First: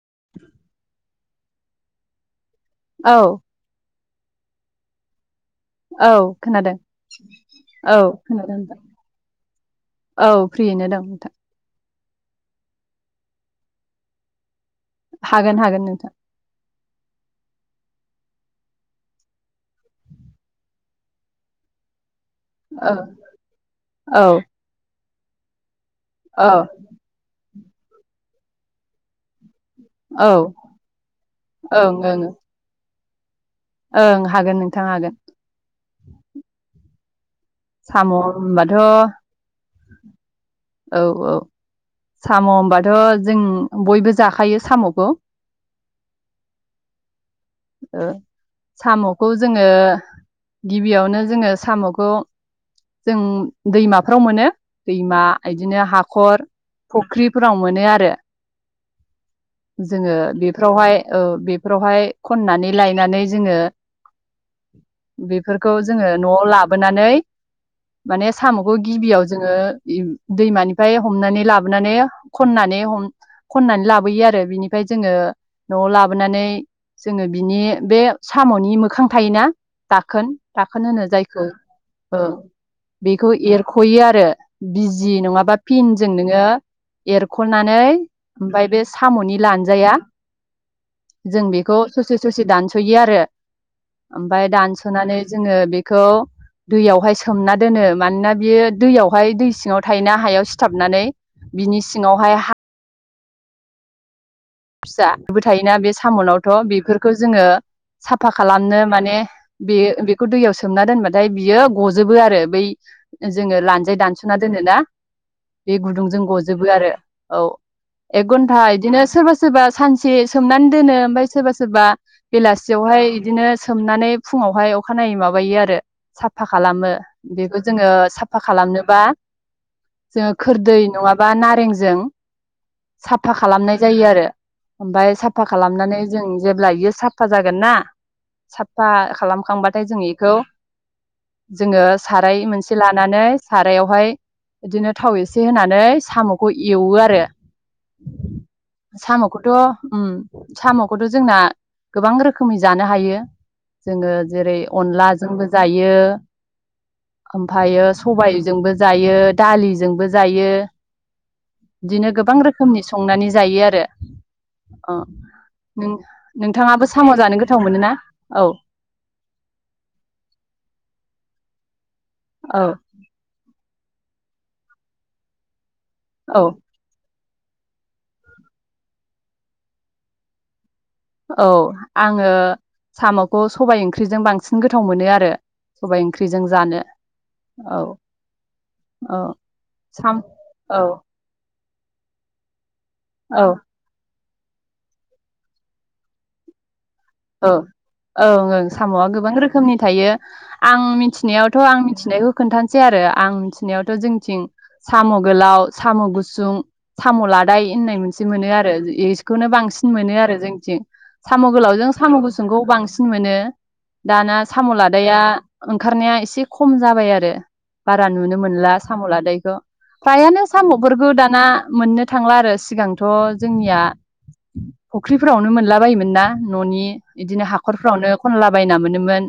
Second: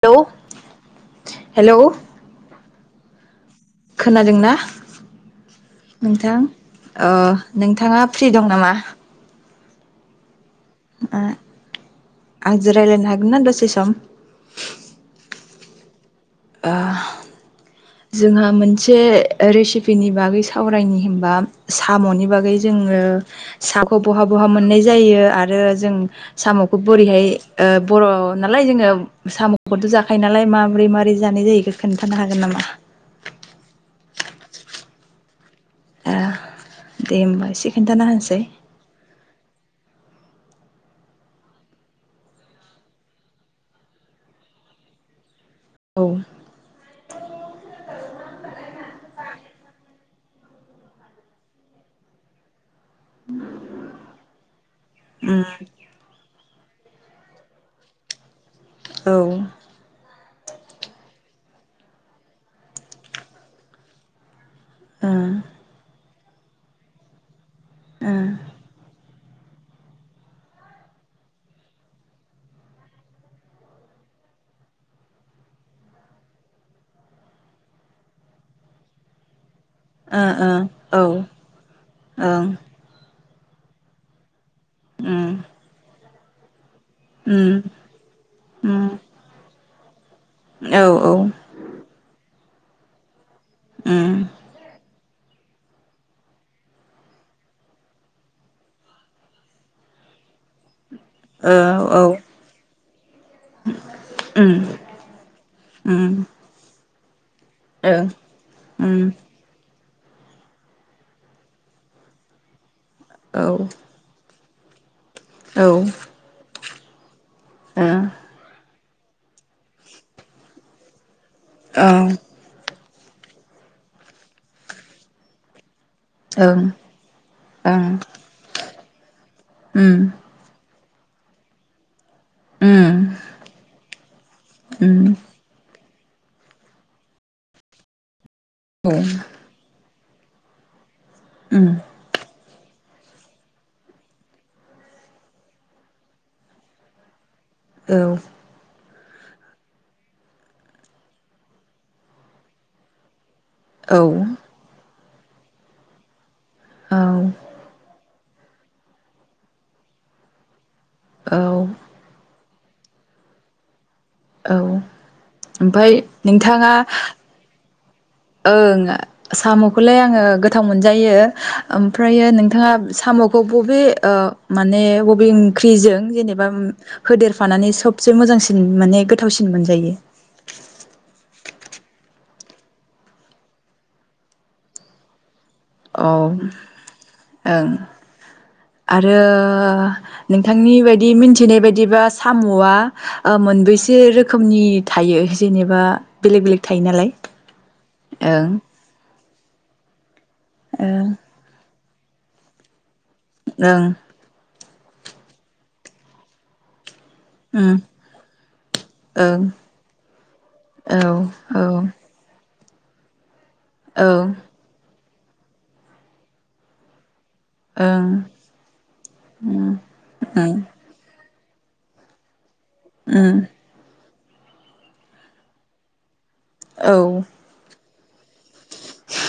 Hello hello औ खोनादोंना औ नोंथां खोनादों अह औ नोंथाङा फ्रि दं खोनादों नामा नोंथां औ फ्रियैनो ओ दं नोंथां आंजों रायज्लायनो हागोन ना दसे सम हागोन हागोन नोंथां बा जोंहा मोनसे रेसिपिनि बागै सावरायनि होमबा साम'नि बागै दायो औ जोङो हाखौ औ बहा बहा मोन्नाय जायो आरो जों औ साम'खौ बोरैहाय ओ बर' नालाय जोङो साम' खौथ' जाखायो ओं नालाय माबोरै माबोरै जानाय जायो बेखौ ओं खोन्थानो हागोन नामा ओं हागोन नोंथां हागोन ए दे होमबाय साम' होनबाथ' [inaudible] औ औ साम' होनबाथ' जों बयबो जाखायो साम'खौ औ साम'खौ जोङो गिबियावनो जोङो साम'खौ जों दैमाफ्राव मोनो दैमा उम बिदिनो हाखर फुख्रिफोराव मोनो आरो औ ओ जोङो बेफोरावहाय ओ बेफोरावहाय खननानै लायनानै जोङो बेफोरखौ जोङो न'आव लाबोनानै ओ माने साम'खौ गिबियाव जोङो दैमानिफ्राय हमनानै लाबोनानै खननानै ह खननानै लाबोयो आरो बिनिफ्राय जोङो न'आव लाबोनानै जोङो बिनि बे साम'नि मोखां थायोना ओ दाखोन दाखोन ओ औ होनो जाय ओं बेखौ एरख'यो आरो बि जि उम नङाबा फिनजों नोङो उम एरख'नानै ओमफ्राय बे उम साम'नि लानजाया औ औ जों बेखौ ससे ससे दानस'यो आरो उम ओमफाय दानस'नानै जोङो बेखौ दैयावहाय सोमना दोनो मानोना बियो दैयावहाय दै सिङाव थायोना हायाव सिथाबनानै औ बिनि औ सिङावहाय हा उम फिसाबो थायोना बे उम साम'नावथ' बेफोरखो जोङो ओ साफा खालामनो उम माने बे बेखौ दैयाव सोमना दोनबाथाय बियो गजोबो आरो बै जोङो लानजाय दानस'ना दोनोना बे गुदुंजों गजोबो आरो औ एक घन्टा इदिनो सोरबा सोरबा सानसे सोमनान दोनो ओमफाय सोरबा सोरबा औ ओ बेलासियावहाय इदिनो सोमनानै फुङावहाय अखानायै माबायो आरो साफा ओं खालामो बेखौ जोङो ओं साफा खालामनोबा ओं जोङो खोरदै नङाबा नारेंजों उम साफा खालामनाय जायो आरो उम ओमफाय साफा खालामनानै जों जेब्ला इयो साफा जागोन ना साफा औ खालामखांबाथाय जों इखौ उम जोङो साराय मोनसे लानानै सारायावहाय इदिनो थाव एसे होनानै साम'खौ एवो आरो औ साम' खौथ' उम साम'खौथ' जोंना गोबां रोखोमै जानो हायो औ जोङो औ जेरै अनलाजोंबो जायो ओमफायो सबायजोंबो जायो दालिजोंबो जायो औ इदिनो गोबां रोखोमनि संनानै जायो आरो औ अ' नों ओमफाय नोंथाङाबो नोंथाङा साम' जानो गोथाव मोनोना ओं [unintelligible] साम'खौलाय आङो गोथाव मोनजायो ओम फ्रायो औ नोंथाङा [unintelligible] साम'खौ बबे ओ माने बबे ओं ख्रिजों औ जेनेबा उम होदेर फानानै सबसे मोजांसिन माने गोथावसिन मोनजायो औ आङो साम'खौ सबाय ओंख्रिजों बांसिन गोथाव मोनो आरो सबाय ओम ओंख्रिजों जानो ओं औ औ आरो साम नोंथांनि औ बायदि मिथिनाय बायदि एबा साम'आ ओ औ मोनबैसे रो खोमनि थायो जेनेबा बेलेक बेलेक थायो नालाय ओ' ओं ओं साम'आ गोबां रोखो खोमनि थायो आं ओं मिथिनायावथ' आं [inaudible] नायखौ खोनथान सै आरो आं ओं मिथिनायावथ' जोंनिथिं साम' गोलाव साम' गुसुं साम' लादाइ उम होननाय मोनसे मोनो आरो ओं औ इखौनो बांसिन मोनो आरो जोंथिं साम' गोलाव जों गुसुंखौ बांसिन मोनो औ ओं दाना साम' लाद दाया ओंखारनाया एसे खम जाबाय आरो बारा नुनो मोनला साम' लादायखौ फ्रायानो साम'फोरखौ दा ना मोननो थांला आरो । उम सिगांथ' जोंनिया फ'ख्रिफोरावनो मोनला बायोमोनना न' औ इदिनो हाखर फ्रावनो खनला बायना मोनोमोन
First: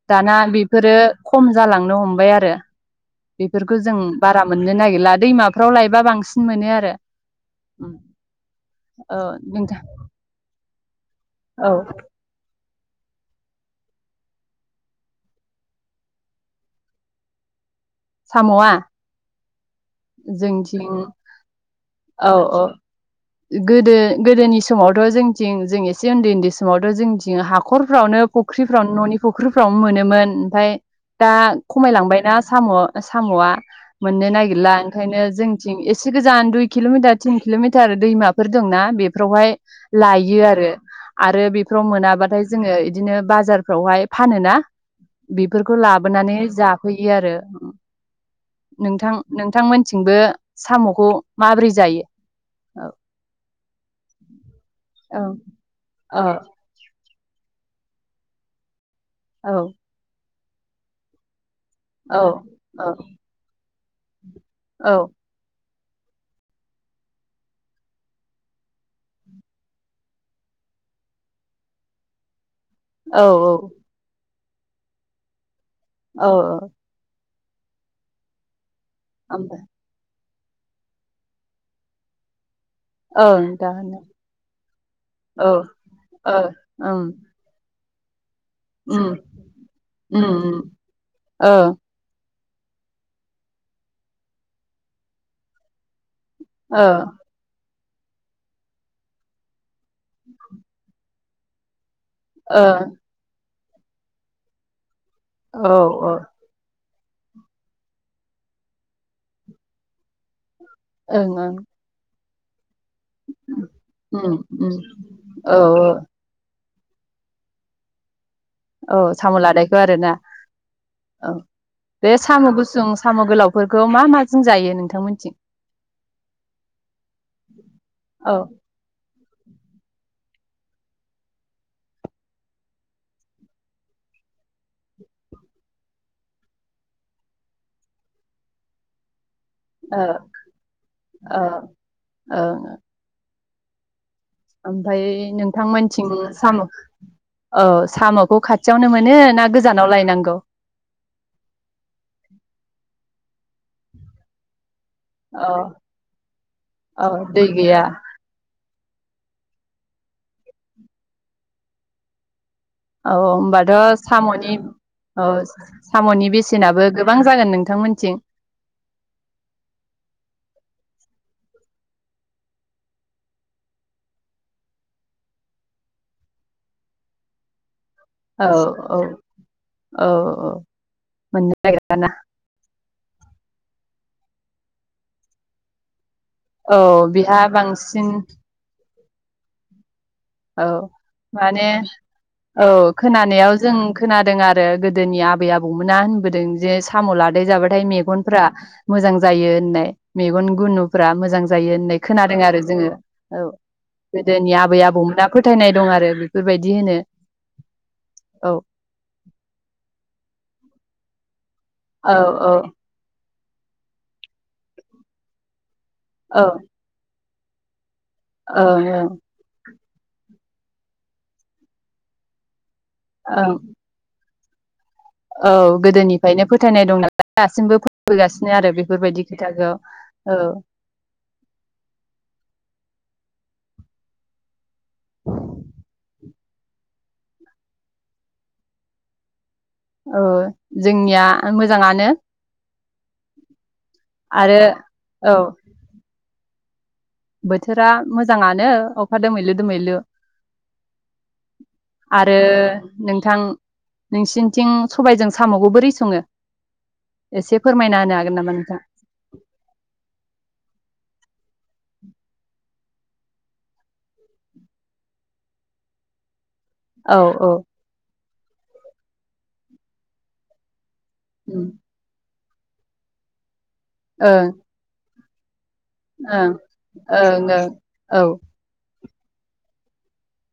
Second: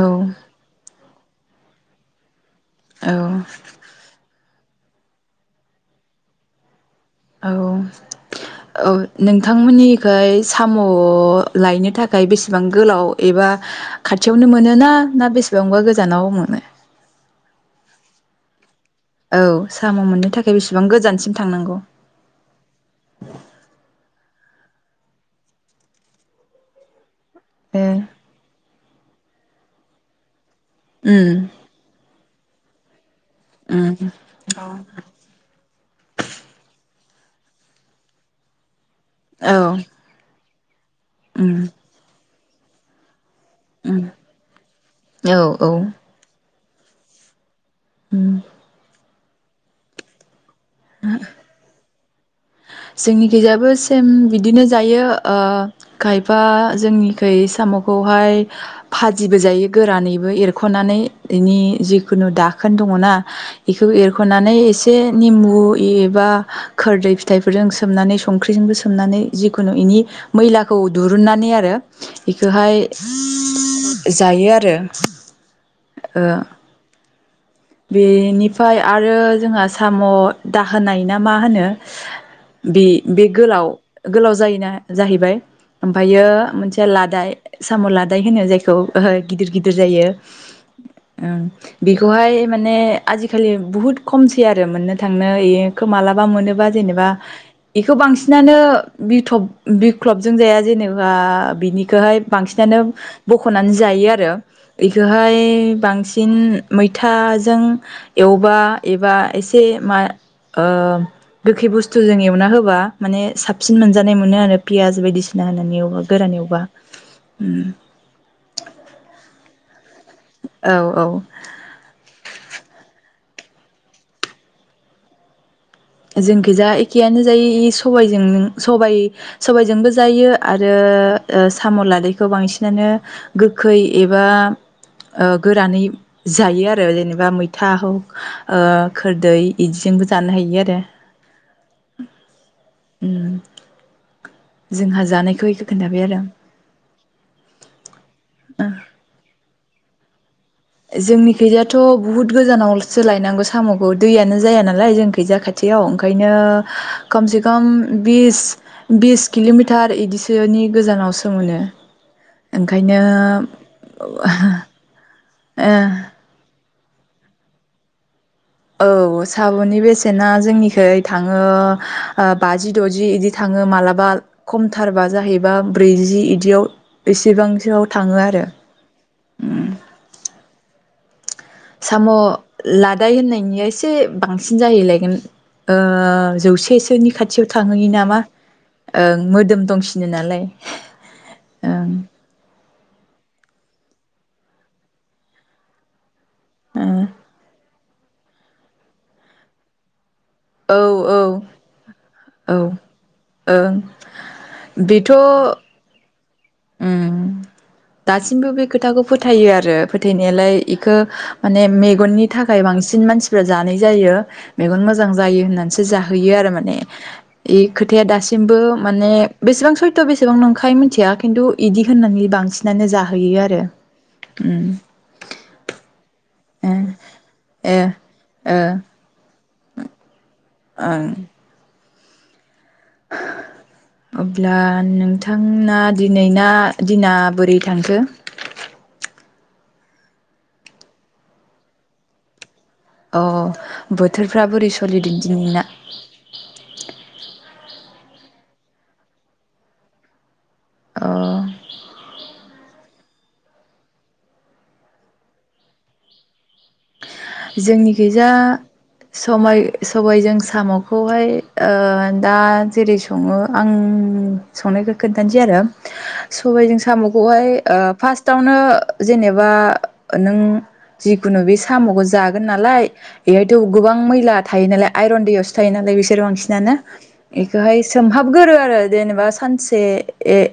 औ दाना बेफोरो खम जालांनो हमबाय आरो। औ बेफोरखौ जों बारा मोननो नागिरला दैमाफ्राव लायबा बांसिन मोनो आरो। औ औ नोंथांमोननिखै सामु उ औ लायनो थाखाय बेसेबां गोलाव एबा खाथियावनो मोनो ना ना बेसेबांबा गोजानाव मोनो? साम'आ औ साम' मोननो थाखाय बेसेबां जोंथिं गोजानसिम थांनांगौ? औ औ गोदो गोदोनि समावथ' जोंथिं जों एसे उन्दै उन्दै समावथ' जों थिं ए हाख'रफ्रावनो फख्रि फ्रावनो न'नि फुख्रिफ्रावनो मोनोमोन ओमफाय दा उम खमायलांबायना। साम' साम'आ उम मोननो नागिरला ओंखायनो जोंथिं एस से गोजान दुइ किल'मिटार तिन किल'मिटार दैमाफोर दंना बे फ्रावहाय औ लायो आरो। आरो उम बेफोराव मोनाबाथाय जोङो इदिनो बाज जारफ्रावहाय फानोना औ औ बेफोरखौ लाबोनानै जा फैयो आरो। उम नोंथां नोंथांमोनथिंबो साम'खौ माबोरै जायो? औ जोंनि खिजाबो सेम बिदिनो जायो ओ औ खायफा औ जोंनि खै साम'खौहाय भाजिबो औ जायो गोरानैबो एर ख'नानै इनि जिखुनु औ दाखोन औ दङना इखौ एर खुनानै औ एसे निम्बु एबा खोरदै फिथाइफोरजों सोमनानै संख्रिजोंबो सोमनानै जिखुनु इनि मैलाखौ दिरुननानै आरो बेखोहाय औ जायो आरो । [unintelligible] औ औ । बेनि फाय आरो ओमफ्राय जोंहा साम' दाहोनाय ना मा होनो? बे बे ओं गोलाव दा होनो गोलाव जायोना जाहैबाय औ ओमफ्रायो ओ मोनसे ओं लादाय । साम लादाय । होनो जायखौ उम ओहो गिदिर गिदिर जायो उम उम ओं ओ बेखौहाय माने आजिखालि बहुद खमसै आरो मोननो थांनो इखो मालाबा बा मोनोबा ओ जेनेबा बेखौ बांसिनानो बिथब बिख्लबजों जाया जेनेबा बिनि खो हाय बांसिनानो बख ख'नानै जायो आरो । खौहाय ओ औ बांसिन मैथा जों एवबा एबा एसे मा ओ ओं ओं गोखै बुस्थु जों ए ना होबा माने साबसिन मोनजानाय उम मोनो आरो उम पियास बायदिसिना औ होनानै एवबा गोरान एवबा । उम्म । औ साम लादाय । खोरोना औ बे साम' गुसु जों साम' गोलावफोरखौ मा मा जों जायो नोंथांमोनथिं? जोंखि जा एखेयानो जायो इ सबजों औ सबायजोंबो जायो । आरो साम' लादायखौ बांसिनानो गोखै एबा गोरानै जायो आरो जेनेबा मैथा हक ओ खोरदै बिदिजोंबो जानो हायो आरो अ-अ उम ओमफ्राय नोंथांमोनथिं साम' औ। साम'खौ खाथियावनो मोनो ना। गोजानाव लायनांगौ। जोंनि खैजायथ' बुहुत गोजानाव। सोलायनांगौ साम'खौ दैयानो जाया ना। लाय जों खैजा अ खाथियाव ओंखायनो औ खोमसे दै खोम गैया बिस बिस किल'मिटार इदिसोनि गोजानावसो मोनो। ओंखायनो औ-औ होमबाथ' साम'नि। अ ओ साम'नि बेसेनाबो। गोबां जागोन नोंथांमोनथिं। औ साम'नि बेसेना जोंनिखै थाङो ओ बाजि द'जि इदि थाङो मालाबा खमथारबा जाहैबा ब्रैजि इदियाव एसेबांसोआव। थाङो आरो औ-औ-औ-औ। साम' लाद दाय होननायनिया एसे बांसिन जाहैलायगोन ओ। औ जौसेसोनि बेहा खाथियाव थांहोयो बांसिन नामा। ओं मोदोम दंसि औ माने औ खोनानायाव जों। खोनादों आरो गोदोनि आबै आबौमोना होनबो जों जे ओं साम' लादाय जाबा फ्राय मेगनफ्रा मोजां जायो होननाय। मेगन औ गुनुफ्रा औ मोजां जायो होननाय खोनादों आरो जोङो औ औ ओं गोदोनि आबै बेथ' आबौमोन दा फोथायनाय दं आरो। बेफोरबायदि होनो उम दासिमबो औ बे खोथाखौ फोथायो आरो फोथायनायालाय इखो। माने औ मेगननि औ थाखाय बांसिन मानसि। जानाय जायो मेगन मोजां जायो होन जाहोयो औ आरो ओं माने। ए खोथ थाया दासिमबो ओं माने बेसेबां सय थ बेसेबां नंखाय मिनथिया खिन्थु इदि होननानै बांसिन नानो जाहोयो ओं आरो उम औ गोदोनि ओंखायनो फोथायनाय दं नालाय दासिमबो ओ फोथायबोगासिनो आरो बेफोरबायदि- मिथागोआव- आं अब्ला- नोंथांमोना दिनै- ना दिना बोरै थांखो- औ जोंनिया मोजाङानो- अह बोथोरफ्रा आरो बोरै सोलिदों औ दिनै ना- बोथोरा मोजांआनो अखा दोमैलु दोमैलु। अ आरो- नोंथां नोंसिनिथिं सबायजों साम'खौ बोरै स'ङो एसे फोरमायना होनो जोंनिखैजा हागोन नामा नोंथां सबाय-सबायजों साम'खौहाय- ओ दा जेरै स'ङो आं संनायखौ खोन्थानोसै आरो- सबायजों औ साम'खौहाय औ ओ फार्स्ट- फार्स्टावनो ओ जेनेबा ओ नों- जिखुनु बिस- उम गावबो जागोन नालाय इहाय- थेव गोबां मैला ओं थायो नालाय आइर'न दैयाव- थायो नालाय बिसोरो ओं बांसिनानो ओं ओं बेखौहाय औ सोमहाबगोरो आरो- जेनेबा सानसे एह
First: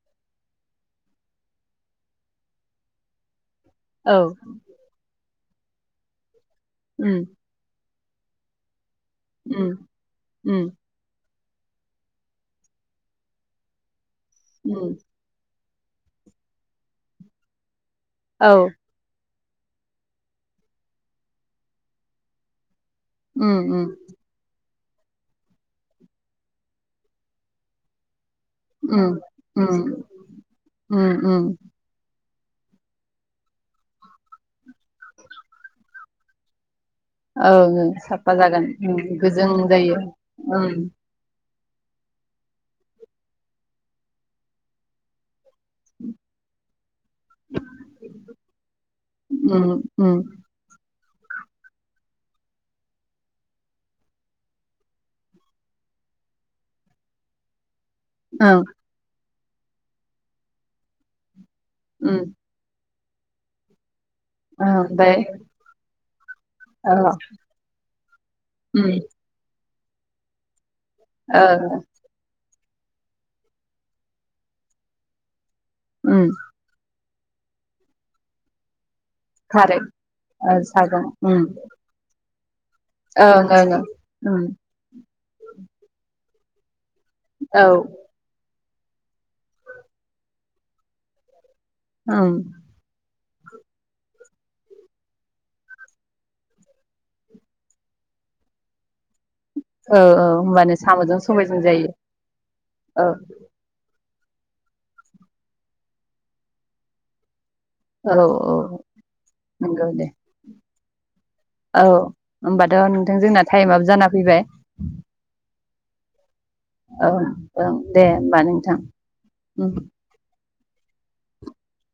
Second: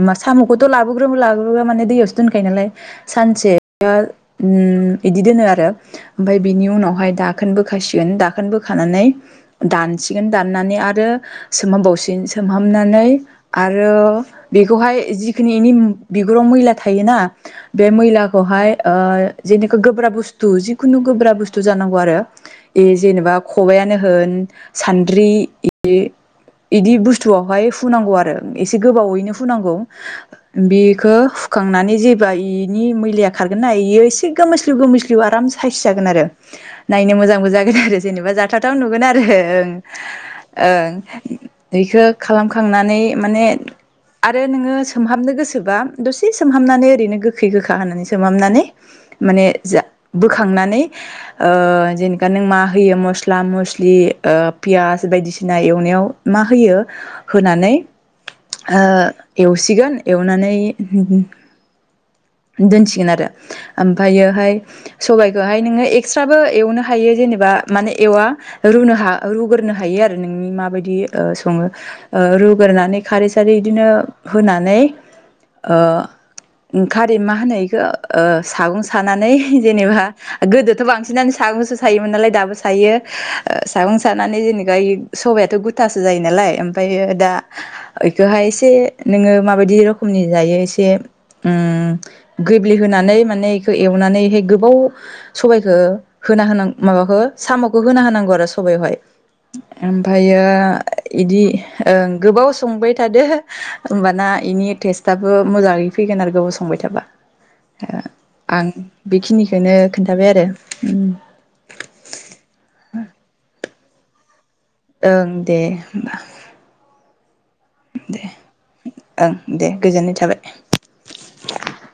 ओमा साम'खौथ' लाबोग्रोब्लाबो माने दैयावसो दोनखायो नालाय सानसे- इया औ ओं इद- इदिनोआ- हो ओमफ्राय- बिनि उनावहाय उम दाखोनबोखासि- गोन दाखोनबोखानानै- उम दानसिगोन उम दाननानै आरो सोमहामबावसिन सोमहाबनानै आरो- उम बिखौहाय जिखिनि- बिनि उम बिगुराव मैला थायोना- बे औ मैलाखौहाय ओ- जे बिखो गोब्राब बुस्थु- -खु जिखुनु गोब्राब बुस्थु जानांगौ आरो- इ जेनेबा उम उम खबायानो होन- सान्द्रि बिदि बुस्थुआवहाय फुनांगौ आरो। एसे उम गोबावैनो उम फुनांगौ बेखौ उम उम फुखांनानै जे बिनि मैलाया खारगोन ना बेयो एसे गोमोलिु गो जिउ आराम सायस जागोन आरो। नायनो मोजांबो जागोन ओं ओं आरो जेनेबा साफा जागोन जाथावाथाव उम नुगोन आरो, गोजों ओं जायो ओं। बेखौ खालामखांनानै माने आरो नोङो सोमहाबनो गोसो एबा दसे सोमहाबनानै ओरैनो गोखै गोखा होनानै सोमहाबनानै माने उम जा उम बोखांनानै जेनेबा नों मा होयो मस्ला मस्लि पियास बायदिसिना एवनायाव मा होयो होनानै। ओं ओ एवसिगोन एवनानै उम ओं दोनसिगोन आरो ओमफ्रायोहाय ओमफ्राय सबाइखौहाय नोङो एक्सट्राबो एवनो ओ हायो जेनेबा माने एवा उम रुनो ह रुग्रोनो ह हायो आरो नोंनि मा बायदि बेयो ओ सोमो ओ रु गोरोनानै खारै सारै बिदिनो होनानै ओ उम खारि मा होनो बेखौ सागं सानानै खारै जेनेबा ओ गोदोथ' सागं बांसिनानो उम सागंसो सायोमोन नालाय दाबो। सायो ओं ओं ओं सागं सानानै उम जेनेबा सबायाथ' गुथासो जायोन नालाय ओमफ्रायो दा औ बेखौहाय एसे नोङो माबायदि रोखमनि जायो एसे उम गोब्लिहोनानै माने एवनानैहाय गोबाव सबबायखौ होना होन माबाखौ साम'खौ होना होनांगौ आरो सबहाय। औ ओमफ्रायो होमबानो साम'जों बिदि सबायजों जायो गोबाव संबाय औ थादो। होमबाना बेनि टेस्टआबो मोजाङै फैगोन आरो गोबाव संबाय थ। जाबा औ आं औ बेखिनिखौनो नंगौ दे खोन्थाबाय आरो। उम औ होमबाथ' नोंथां जोंना टाइम आ जाना फैबाय ओं दे होमबा औ-औ दे होमबा नोंथां। ओं दे गोजोननाय [inaudible]